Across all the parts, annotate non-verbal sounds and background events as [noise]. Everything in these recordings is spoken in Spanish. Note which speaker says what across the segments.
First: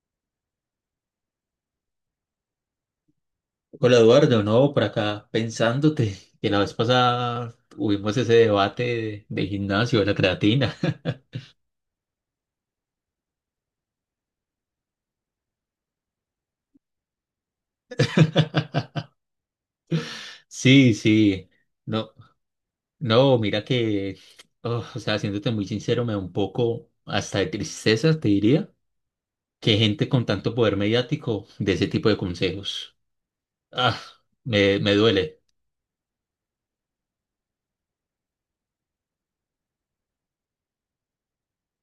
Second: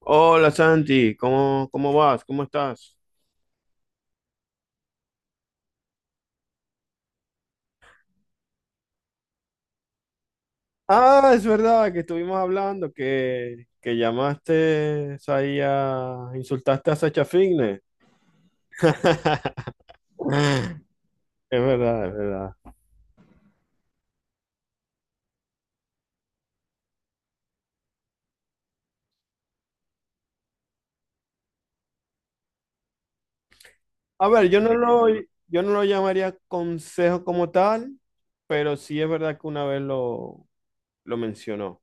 Speaker 1: Hola Santi, ¿cómo vas? ¿Cómo estás?
Speaker 2: Hola Eduardo, no, por acá pensándote [laughs] que la vez pasada tuvimos ese debate de gimnasio, de la creatina.
Speaker 1: Ah, es verdad que estuvimos hablando que llamaste ahí a insultaste a Sacha Fitness.
Speaker 2: [laughs]
Speaker 1: [laughs]
Speaker 2: Sí, sí,
Speaker 1: Es verdad,
Speaker 2: no,
Speaker 1: es verdad.
Speaker 2: no, mira que, oh, o sea, siéndote muy sincero, me da un poco hasta de tristeza, te diría, que gente con tanto poder mediático de ese tipo de consejos. Ah,
Speaker 1: A ver,
Speaker 2: me duele.
Speaker 1: yo no lo llamaría consejo como tal, pero sí es verdad que una vez lo mencionó.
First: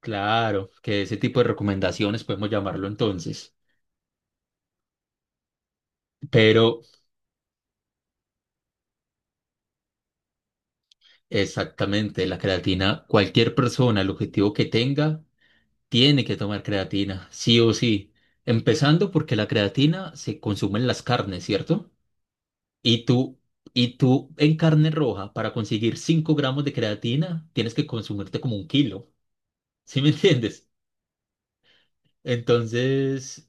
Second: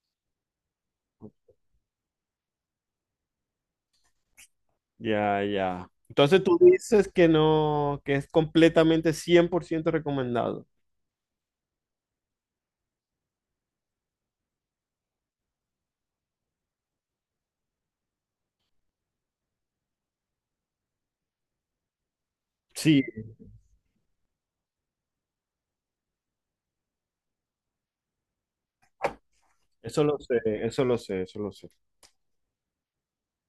Speaker 2: Claro, que ese tipo de recomendaciones podemos llamarlo entonces.
Speaker 1: Ya, ya. Entonces tú
Speaker 2: Pero
Speaker 1: dices que no, que es completamente 100% recomendado.
Speaker 2: exactamente, la creatina, cualquier persona, el objetivo que tenga, tiene que tomar creatina, sí o sí. Empezando porque la creatina se consume en las carnes, ¿cierto?
Speaker 1: Sí,
Speaker 2: Y tú, y tú en carne roja, para conseguir 5 gramos de creatina, tienes que consumirte como un kilo. ¿Sí
Speaker 1: eso
Speaker 2: me [laughs]
Speaker 1: lo sé,
Speaker 2: entiendes?
Speaker 1: eso lo sé, eso lo sé.
Speaker 2: Entonces,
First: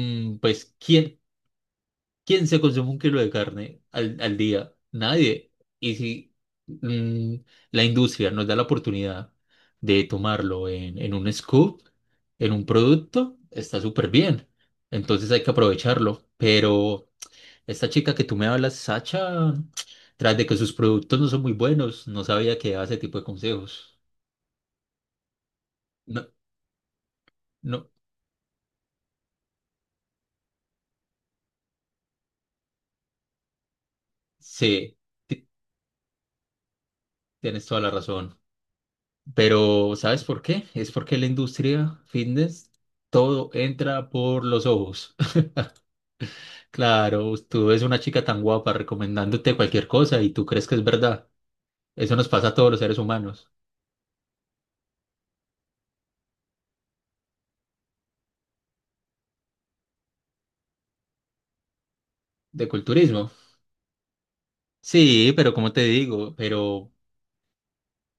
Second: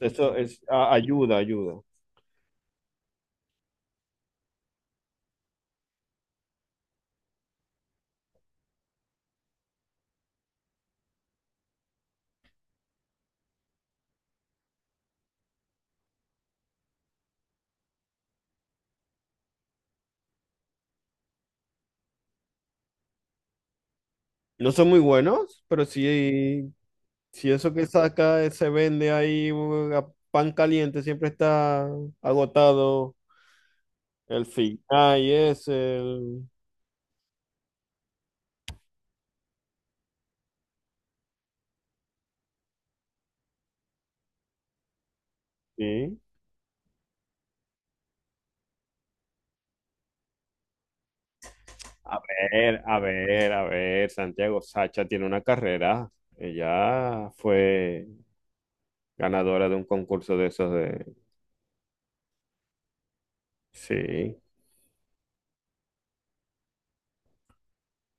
Speaker 1: Eso es,
Speaker 2: pues,
Speaker 1: ayuda, ayuda.
Speaker 2: ¿quién se consume un kilo de carne al día? Nadie. Y si mm, la industria nos da la oportunidad de tomarlo en un scoop, en un producto, está súper bien. Entonces hay que aprovecharlo. Pero esta chica que tú me hablas, Sacha, tras de que sus productos no son muy buenos, no sabía que daba ese tipo de consejos.
Speaker 1: No son muy buenos, pero
Speaker 2: No,
Speaker 1: sí, si eso que
Speaker 2: no,
Speaker 1: saca se vende ahí a pan caliente, siempre está agotado el fin.
Speaker 2: sí,
Speaker 1: Ah, y
Speaker 2: ti-
Speaker 1: es el...
Speaker 2: tienes toda la razón. Pero ¿sabes por qué? Es porque la industria fitness, todo entra por los ojos. [laughs]
Speaker 1: Sí.
Speaker 2: Claro, tú ves una chica tan guapa recomendándote cualquier cosa y tú crees que es verdad. Eso
Speaker 1: A
Speaker 2: nos pasa a todos los
Speaker 1: ver, a
Speaker 2: seres humanos.
Speaker 1: ver, a ver, Santiago Sacha tiene una carrera. Ella fue ganadora de un concurso de esos de...
Speaker 2: De culturismo.
Speaker 1: Sí.
Speaker 2: Sí, pero como te digo, pero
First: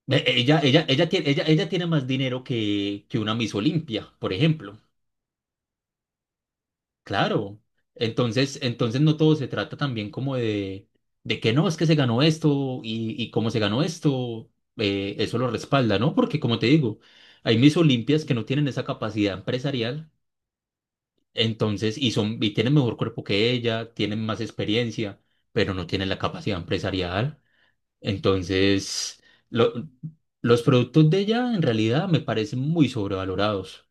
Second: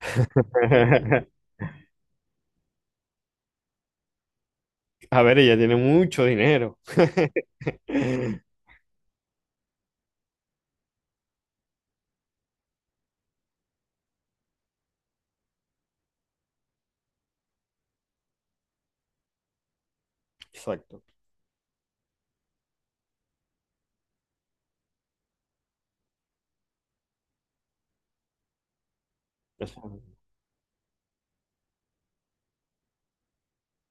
Speaker 2: ella, ella, ella tiene, ella,
Speaker 1: [laughs]
Speaker 2: ella tiene más dinero que una Miss Olimpia, por ejemplo.
Speaker 1: A ver, ella tiene mucho dinero.
Speaker 2: Claro,
Speaker 1: [laughs]
Speaker 2: entonces no todo se trata también como de que no, es que se ganó esto y cómo se ganó esto, eso lo respalda, ¿no? Porque como te digo, hay mis Olimpias que no tienen esa capacidad empresarial,
Speaker 1: Exacto.
Speaker 2: entonces, y son, y tienen mejor cuerpo que ella, tienen más experiencia, pero no tienen la capacidad empresarial. Entonces, lo-
Speaker 1: Eso,
Speaker 2: los productos de ella en realidad me parecen muy sobrevalorados.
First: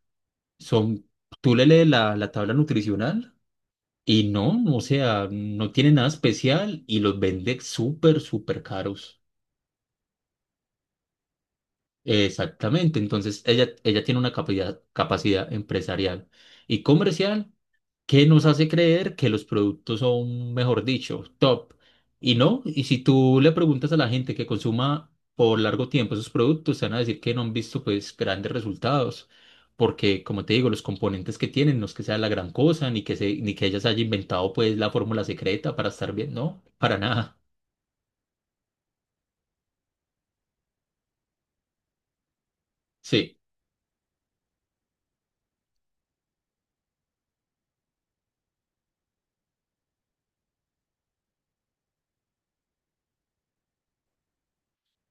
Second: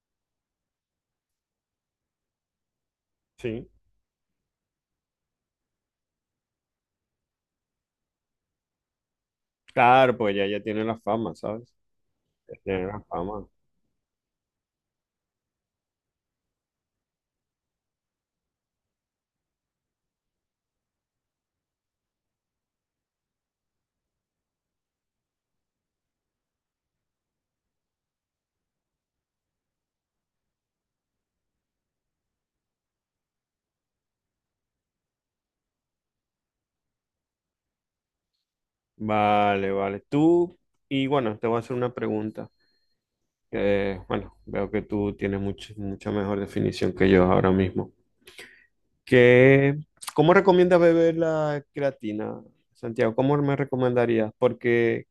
Speaker 2: Son, tú le lees la tabla nutricional.
Speaker 1: sí.
Speaker 2: Y no, o sea, no tiene nada especial y los vende súper, súper caros.
Speaker 1: Claro, pues ya, ya tiene la fama, ¿sabes? Ya tiene
Speaker 2: Exactamente,
Speaker 1: la
Speaker 2: entonces
Speaker 1: fama.
Speaker 2: ella tiene una capacidad empresarial y comercial que nos hace creer que los productos son, mejor dicho, top. Y no, y si tú le preguntas a la gente que consuma por largo tiempo esos productos, te van a decir que no han visto pues grandes resultados, porque como te digo, los componentes que tienen no es que sea la gran cosa, ni que ellas haya inventado pues la fórmula secreta para estar bien, no, para nada.
Speaker 1: Vale, vale. Tú, y bueno, te voy a hacer una pregunta.
Speaker 2: Sí,
Speaker 1: Que, bueno, veo que tú tienes mucha mejor definición que yo ahora mismo. ¿Qué, cómo recomiendas beber la creatina, Santiago? ¿Cómo me recomendarías? Porque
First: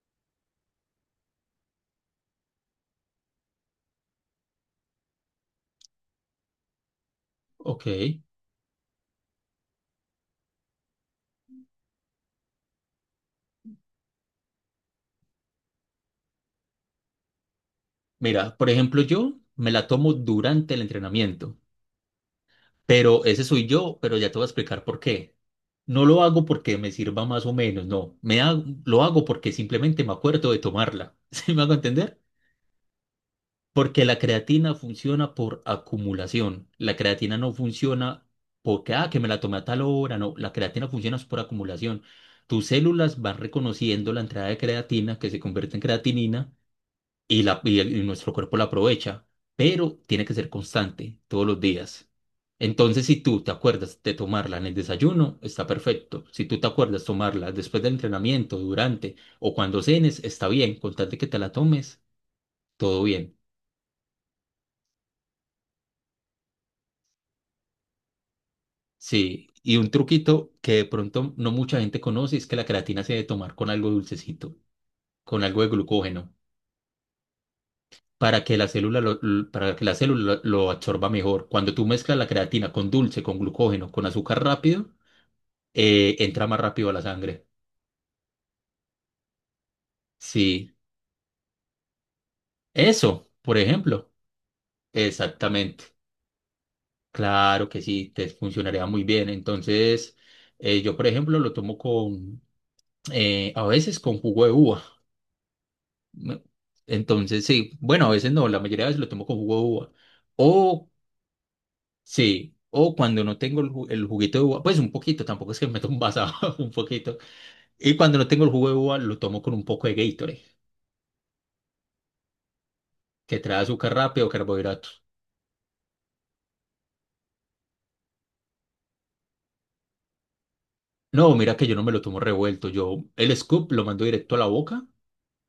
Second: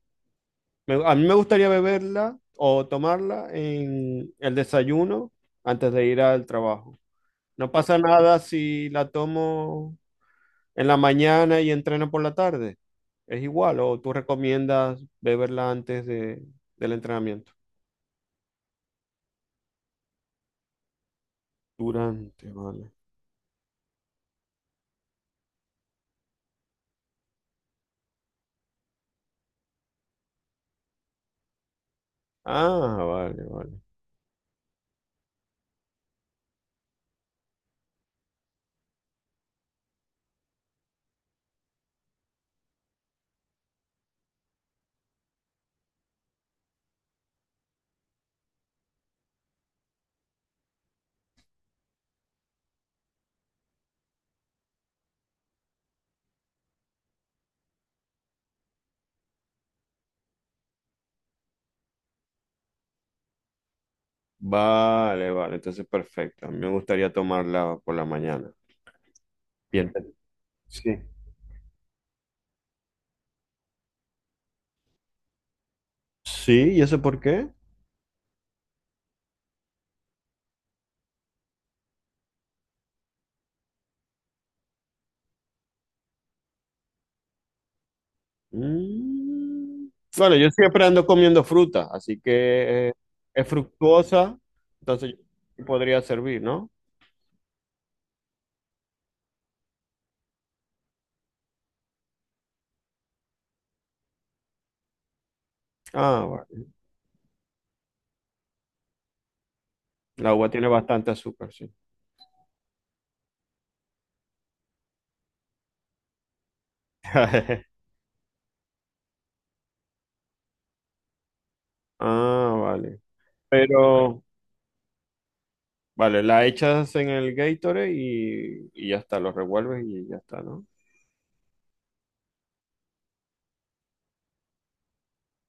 Speaker 1: a mí me gustaría beberla o tomarla en el desayuno antes de ir al trabajo. No
Speaker 2: ok.
Speaker 1: pasa nada si la tomo en la mañana y entreno por la tarde. ¿Es igual o tú recomiendas beberla antes del entrenamiento?
Speaker 2: Mira, por ejemplo, yo me la tomo durante el entrenamiento.
Speaker 1: Durante, vale.
Speaker 2: Pero ese soy yo, pero ya te voy a explicar por qué. No lo hago porque me sirva más o menos, no. Lo hago porque simplemente me acuerdo de tomarla. [laughs] ¿Sí me hago entender?
Speaker 1: Ah, vale, vale.
Speaker 2: Porque la creatina funciona por acumulación. La creatina no funciona porque, que me la tomé a tal hora. No, la creatina funciona es por acumulación. Tus células van reconociendo la entrada de creatina que se convierte en creatinina y nuestro cuerpo la aprovecha, pero tiene que ser constante todos los días. Entonces, si tú te acuerdas de tomarla en el desayuno, está perfecto. Si tú te acuerdas tomarla después del entrenamiento, durante o cuando cenes, está bien. Con tal de que te la tomes, todo bien.
Speaker 1: Vale, vale, entonces perfecto. A mí me gustaría tomarla por la mañana.
Speaker 2: Sí, y
Speaker 1: Bien.
Speaker 2: un truquito que de
Speaker 1: Sí.
Speaker 2: pronto no mucha gente conoce es que la creatina se debe tomar con algo dulcecito, con algo de glucógeno,
Speaker 1: Sí, ¿y eso por qué?
Speaker 2: para que la célula lo absorba mejor. Cuando tú mezclas la creatina con dulce, con glucógeno, con azúcar rápido, entra más rápido a la sangre.
Speaker 1: Mm. Bueno, yo
Speaker 2: Sí,
Speaker 1: siempre ando comiendo fruta, así que
Speaker 2: eso,
Speaker 1: es
Speaker 2: por ejemplo.
Speaker 1: fructuosa, entonces
Speaker 2: Exactamente.
Speaker 1: podría servir, ¿no?
Speaker 2: Claro que sí, te funcionaría muy bien. Entonces, yo, por ejemplo, lo tomo a veces con jugo de uva.
Speaker 1: Ah,
Speaker 2: Me-
Speaker 1: vale.
Speaker 2: Entonces, sí, bueno, a veces no, la mayoría de veces lo tomo con jugo de uva.
Speaker 1: La uva tiene
Speaker 2: O,
Speaker 1: bastante azúcar, sí.
Speaker 2: sí, o cuando no tengo el juguito de uva, pues un poquito, tampoco es que me [laughs] tomo un vaso, [laughs] un poquito.
Speaker 1: [laughs]
Speaker 2: Y cuando no tengo el jugo de uva, lo tomo con un poco de Gatorade,
Speaker 1: Ah, vale.
Speaker 2: que trae azúcar
Speaker 1: Pero...
Speaker 2: rápido o carbohidratos.
Speaker 1: Vale, la echas en el Gatorade y ya está, lo revuelves y ya está, ¿no?
Speaker 2: No, mira que yo no me lo tomo revuelto. Yo el scoop lo mando directo a la boca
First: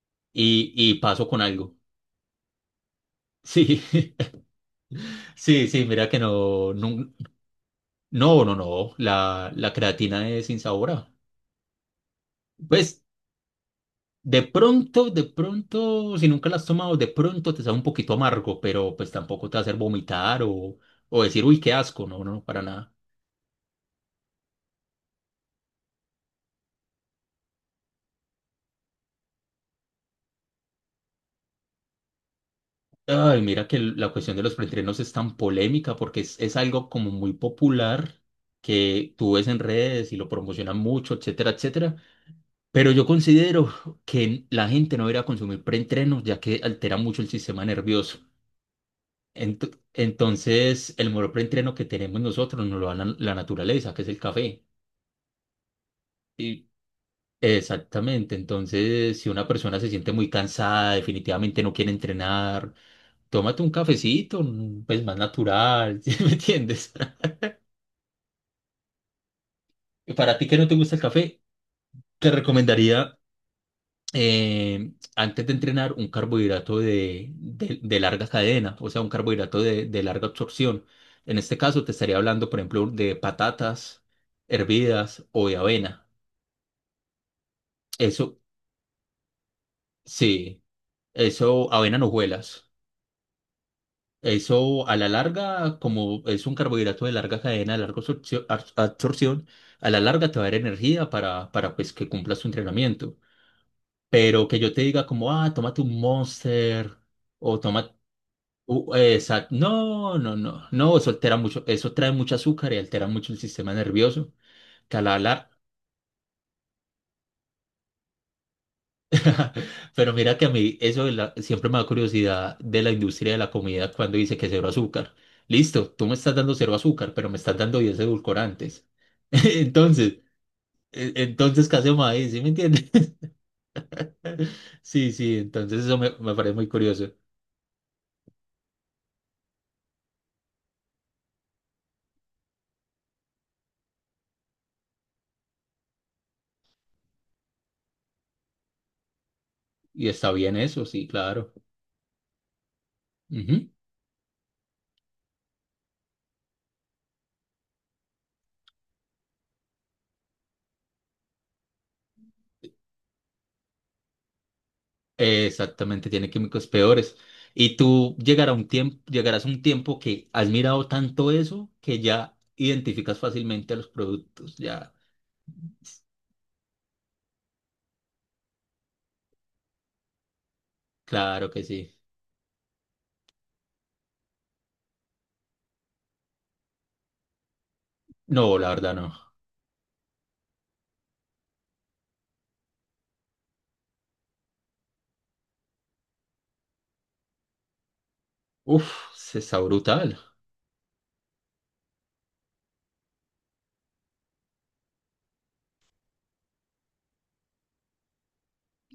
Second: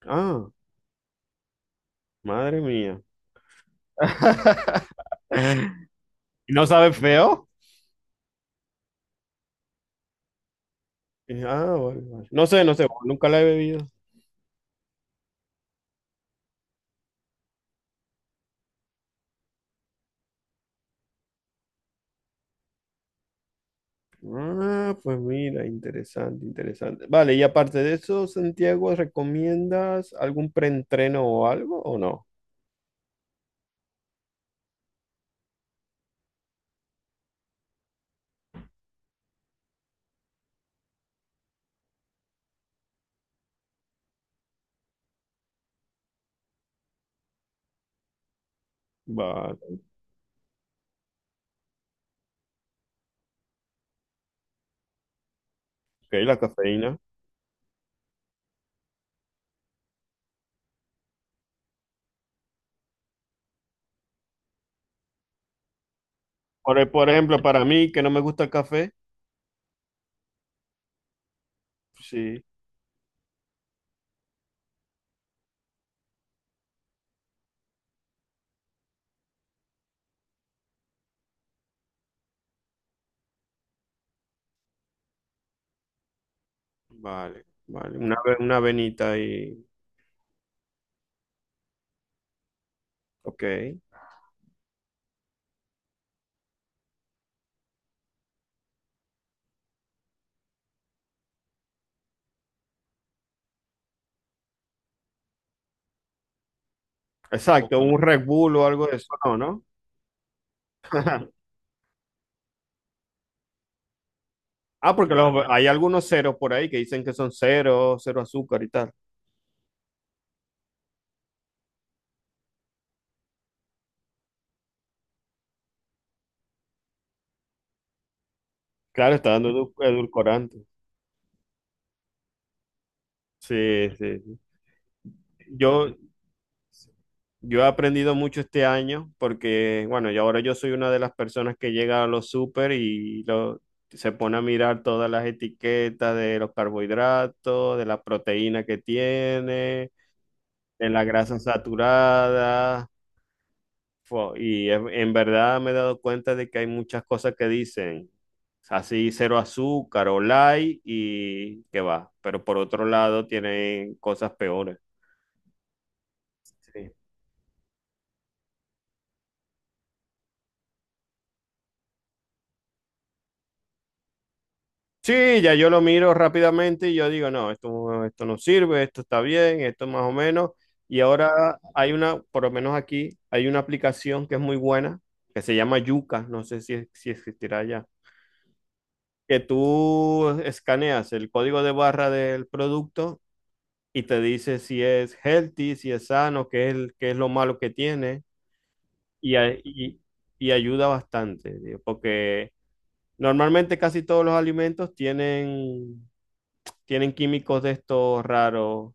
Speaker 1: Ah,
Speaker 2: y paso con algo.
Speaker 1: madre mía.
Speaker 2: Sí, [laughs]
Speaker 1: [laughs]
Speaker 2: sí, sí, mira que
Speaker 1: ¿Y ¿No
Speaker 2: no,
Speaker 1: sabe feo?
Speaker 2: no, no, no, la creatina es insabora.
Speaker 1: Ah, vale, vale. No sé, no sé,
Speaker 2: Pues
Speaker 1: nunca la he bebido.
Speaker 2: de pronto, si nunca la has tomado, de pronto te sabe un poquito amargo, pero pues tampoco te va a hacer vomitar o decir, uy, qué asco, no, no, no, para nada.
Speaker 1: Ah, pues mira, interesante, interesante. Vale, y aparte de eso, Santiago, ¿recomiendas algún preentreno o algo o no?
Speaker 2: Ay, mira que la cuestión de los preentrenos es tan polémica porque es algo como muy popular que tú ves en redes y lo promocionan mucho, etcétera, etcétera. Pero yo considero que la gente no debería consumir preentrenos ya que altera mucho el sistema nervioso. Ent-
Speaker 1: Vale,
Speaker 2: entonces, el mejor preentreno que tenemos nosotros nos lo da la naturaleza, que es el café.
Speaker 1: ok, la
Speaker 2: Y
Speaker 1: cafeína.
Speaker 2: exactamente. Entonces, si una persona se siente muy cansada, definitivamente no quiere entrenar. Tómate un cafecito, pues más natural, [laughs] ¿sí me entiendes?
Speaker 1: Por ejemplo, para mí, que no me gusta el café,
Speaker 2: [laughs] Para ti que no te gusta el café, te
Speaker 1: sí,
Speaker 2: recomendaría antes de entrenar un carbohidrato de larga cadena, o sea, un carbohidrato de larga absorción. En este caso te estaría hablando, por ejemplo, de patatas hervidas o de avena.
Speaker 1: vale, vale. Una,
Speaker 2: Eso,
Speaker 1: una venita y...
Speaker 2: sí, eso, avena en hojuelas.
Speaker 1: Ok.
Speaker 2: Eso a la larga, como es un carbohidrato de larga cadena, de larga absorción, a la larga te va a dar energía para pues, que cumplas tu entrenamiento. Pero que yo te diga como, tómate un Monster o
Speaker 1: Exacto,
Speaker 2: toma...
Speaker 1: un Red Bull o algo de eso, no, ¿no?
Speaker 2: No, no, no, no, eso altera mucho, eso trae mucho azúcar y altera mucho el sistema nervioso,
Speaker 1: Ah,
Speaker 2: que a
Speaker 1: porque
Speaker 2: la, lar-
Speaker 1: hay algunos ceros por ahí que dicen que son cero, cero azúcar y tal.
Speaker 2: [laughs] Pero mira que a mí eso siempre me da curiosidad de la industria de la comida cuando dice que cero azúcar. Listo, tú me estás dando cero azúcar, pero me estás dando 10 edulcorantes.
Speaker 1: Claro, está
Speaker 2: [laughs]
Speaker 1: dando
Speaker 2: Entonces,
Speaker 1: edulcorante.
Speaker 2: entonces, ¿qué hacemos ahí? ¿Sí me entiendes? [laughs]
Speaker 1: Sí, sí, sí.
Speaker 2: Sí, sí, entonces
Speaker 1: Yo,
Speaker 2: eso me parece muy curioso.
Speaker 1: yo he aprendido mucho este año porque, bueno, yo ahora yo soy una de las personas que llega a los súper y lo, se pone a mirar todas las etiquetas de los carbohidratos, de la proteína que tiene,
Speaker 2: Y está bien eso,
Speaker 1: de la
Speaker 2: sí,
Speaker 1: grasa
Speaker 2: claro.
Speaker 1: saturada.
Speaker 2: Ujú.
Speaker 1: Y en verdad me he dado cuenta de que hay muchas cosas que dicen así cero azúcar o light y que va, pero por otro lado tienen cosas peores.
Speaker 2: Exactamente, tiene químicos
Speaker 1: Sí.
Speaker 2: peores. Y tú llegará un tiempo, llegarás a un tiempo que has mirado tanto eso que ya identificas fácilmente los productos, ya.
Speaker 1: Sí, ya yo lo miro rápidamente y yo digo, no, esto no sirve, esto está bien, esto más o menos. Y
Speaker 2: Claro
Speaker 1: ahora
Speaker 2: que sí.
Speaker 1: hay una, por lo menos aquí, hay una aplicación que es muy buena, que se llama Yuka, no sé si existirá ya,
Speaker 2: No, la verdad no.
Speaker 1: que tú escaneas el código de barra del producto y te dice si es healthy, si es sano, qué es, qué es lo malo que tiene
Speaker 2: Uf,
Speaker 1: y,
Speaker 2: se
Speaker 1: a-
Speaker 2: está
Speaker 1: y-
Speaker 2: brutal.
Speaker 1: y ayuda bastante, tío, porque normalmente casi todos los alimentos tienen, tienen químicos de estos raros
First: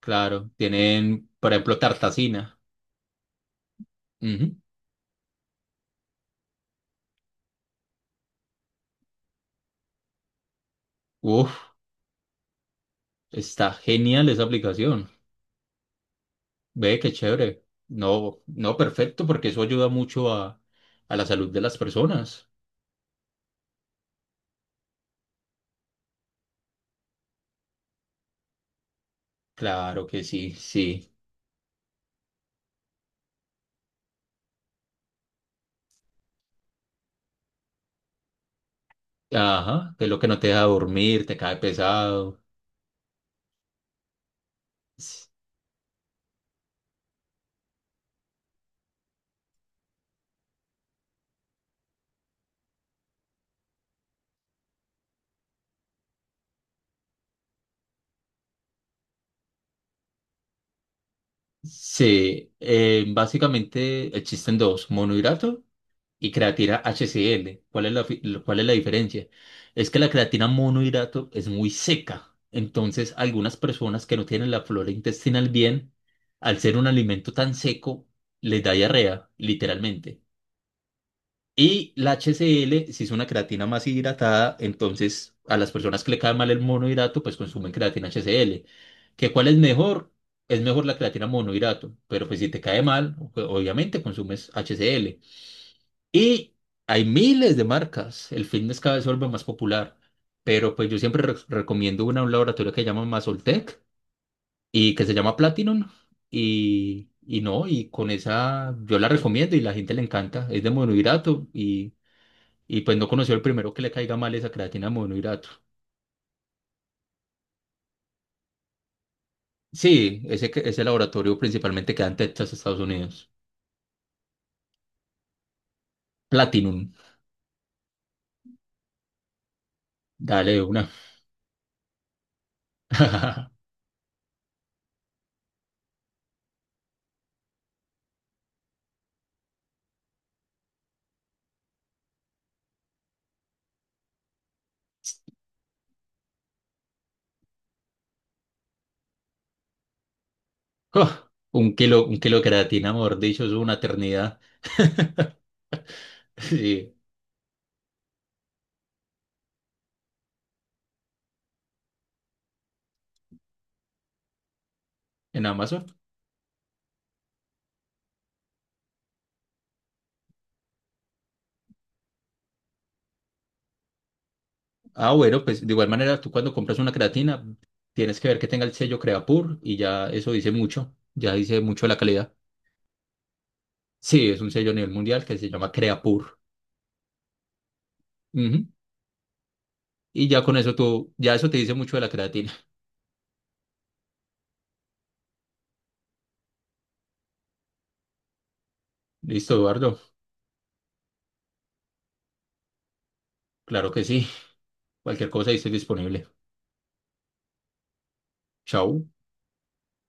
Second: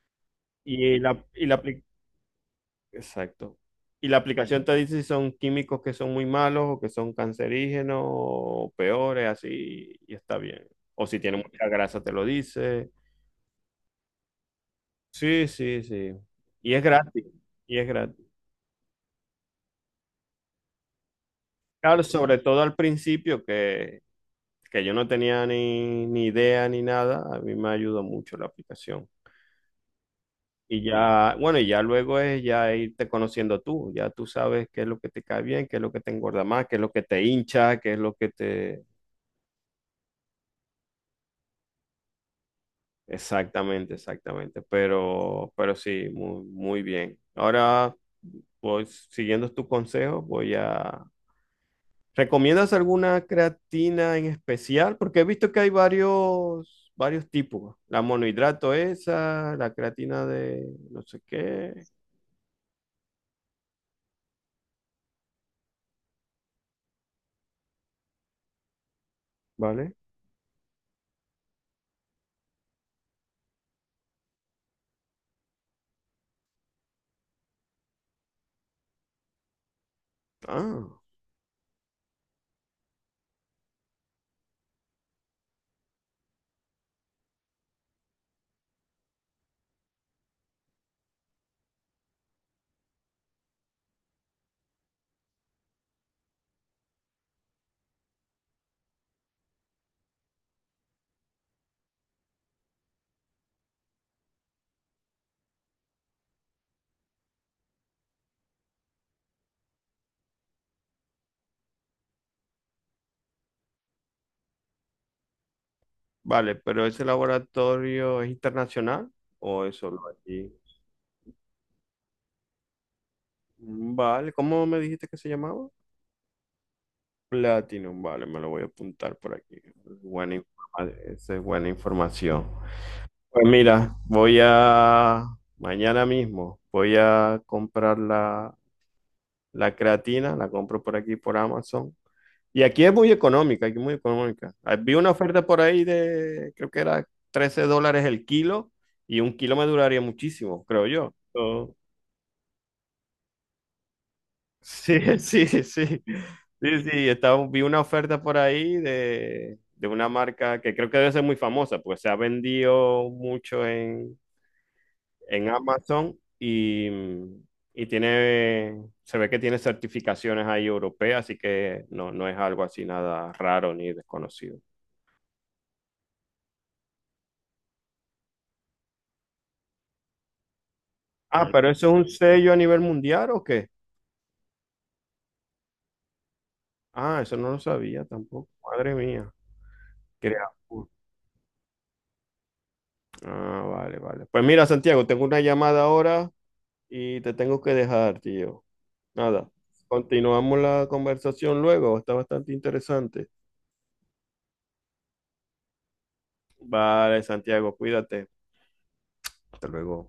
Speaker 2: Claro,
Speaker 1: y la,
Speaker 2: tienen,
Speaker 1: y
Speaker 2: por
Speaker 1: la,
Speaker 2: ejemplo,
Speaker 1: apli-
Speaker 2: Tartacina.
Speaker 1: exacto. Y la
Speaker 2: Ujú.
Speaker 1: aplicación te dice si son químicos que son muy malos o que son cancerígenos o peores, así, y está bien. O si tiene
Speaker 2: Uf,
Speaker 1: mucha grasa, te lo dice.
Speaker 2: está genial esa aplicación.
Speaker 1: Sí, sí, sí. Y es
Speaker 2: Ve, qué
Speaker 1: gratis.
Speaker 2: chévere.
Speaker 1: Y es gratis.
Speaker 2: No, no, perfecto, porque eso ayuda mucho a la salud de las
Speaker 1: Claro, sobre
Speaker 2: personas.
Speaker 1: todo al principio que yo no tenía ni, ni idea ni nada, a mí me ayudó mucho la aplicación.
Speaker 2: Claro que sí,
Speaker 1: Y
Speaker 2: sí.
Speaker 1: ya, bueno, y ya luego es ya irte conociendo tú, ya tú sabes qué es lo que te cae bien, qué es lo que te engorda más, qué es lo que te hincha, qué es lo que te...
Speaker 2: Ajá, que es lo que no te deja dormir, te cae pesado.
Speaker 1: Exactamente, exactamente,
Speaker 2: S-
Speaker 1: pero sí, muy, muy bien. Ahora, pues siguiendo tu consejo, voy a, ¿recomiendas alguna creatina en especial? Porque he visto que hay varios, varios tipos. La monohidrato esa, la creatina de no sé qué,
Speaker 2: Sí, básicamente existen dos, monohidrato y creatina HCl. ¿Cuál es la diferencia? Es
Speaker 1: ¿vale?
Speaker 2: que la creatina monohidrato es muy seca. Entonces, algunas personas que no tienen la flora intestinal bien, al ser un alimento tan seco, les da diarrea, literalmente.
Speaker 1: Ah,
Speaker 2: Y la HCl, si es una creatina más hidratada, entonces a las personas que le cae mal el monohidrato, pues consumen creatina HCl. ¿Que cuál es mejor? Es mejor la creatina monohidrato, pero pues si te cae mal, obviamente consumes HCl. Y hay miles de marcas. El fitness cada vez se vuelve más popular. Pero pues yo siempre recomiendo un laboratorio que se llama Masoltec y que se llama Platinum. Y no, y con esa yo la recomiendo y la gente le encanta. Es de monohidrato y pues no conoció el primero que le caiga mal esa creatina de monohidrato.
Speaker 1: vale, pero ese laboratorio es internacional o es solo
Speaker 2: Sí, ese,
Speaker 1: aquí.
Speaker 2: ese laboratorio principalmente queda en Texas, Estados Unidos.
Speaker 1: Mm, vale, ¿cómo me dijiste que se llamaba?
Speaker 2: Platinum.
Speaker 1: Platinum, vale, me lo voy a apuntar por aquí. Buena
Speaker 2: Dale de una.
Speaker 1: esa es buena información. Pues mira, voy a, mañana mismo, voy a comprar la La creatina la compro por aquí, por Amazon. Y aquí es muy económica, aquí es muy económica. Ah, vi una oferta por ahí de, creo que era $13 el kilo y un kilo me duraría muchísimo, creo
Speaker 2: [laughs] ¡Oh!
Speaker 1: yo.
Speaker 2: un
Speaker 1: Oh,
Speaker 2: kilo, un kilo de creatina, mejor dicho, es una eternidad.
Speaker 1: sí, [laughs] sí, sí.
Speaker 2: [laughs]
Speaker 1: Sí,
Speaker 2: Sí,
Speaker 1: sí, estaba, vi una oferta por ahí de una marca que creo que debe ser muy famosa, pues se ha vendido mucho
Speaker 2: en
Speaker 1: en
Speaker 2: Amazon.
Speaker 1: Amazon y tiene, se ve que tiene certificaciones ahí europeas, así que no, no es algo así nada raro ni desconocido.
Speaker 2: Ah, bueno, pues de igual manera, tú cuando compras una creatina, tienes que ver que tenga el sello Creapure y ya eso dice mucho, ya
Speaker 1: Ah, mm,
Speaker 2: dice
Speaker 1: pero
Speaker 2: mucho
Speaker 1: eso
Speaker 2: de
Speaker 1: es
Speaker 2: la
Speaker 1: un
Speaker 2: calidad.
Speaker 1: sello a nivel mundial o qué?
Speaker 2: Sí, es un sello a nivel mundial que se llama Creapure.
Speaker 1: Ah, eso no lo sabía tampoco.
Speaker 2: Ujú.
Speaker 1: Madre mía.
Speaker 2: Y ya
Speaker 1: Crea-
Speaker 2: con eso tú, ya eso te dice mucho de la creatina.
Speaker 1: Ah, vale, vale. Pues mira, Santiago, tengo una llamada ahora y te tengo que dejar, tío.
Speaker 2: [laughs]
Speaker 1: Nada.
Speaker 2: Listo, Eduardo.
Speaker 1: Continuamos la conversación luego. Está bastante interesante.
Speaker 2: Claro que sí. Cualquier cosa ahí estoy disponible.
Speaker 1: Vale, Santiago, cuídate.
Speaker 2: Chao.
Speaker 1: Hasta luego.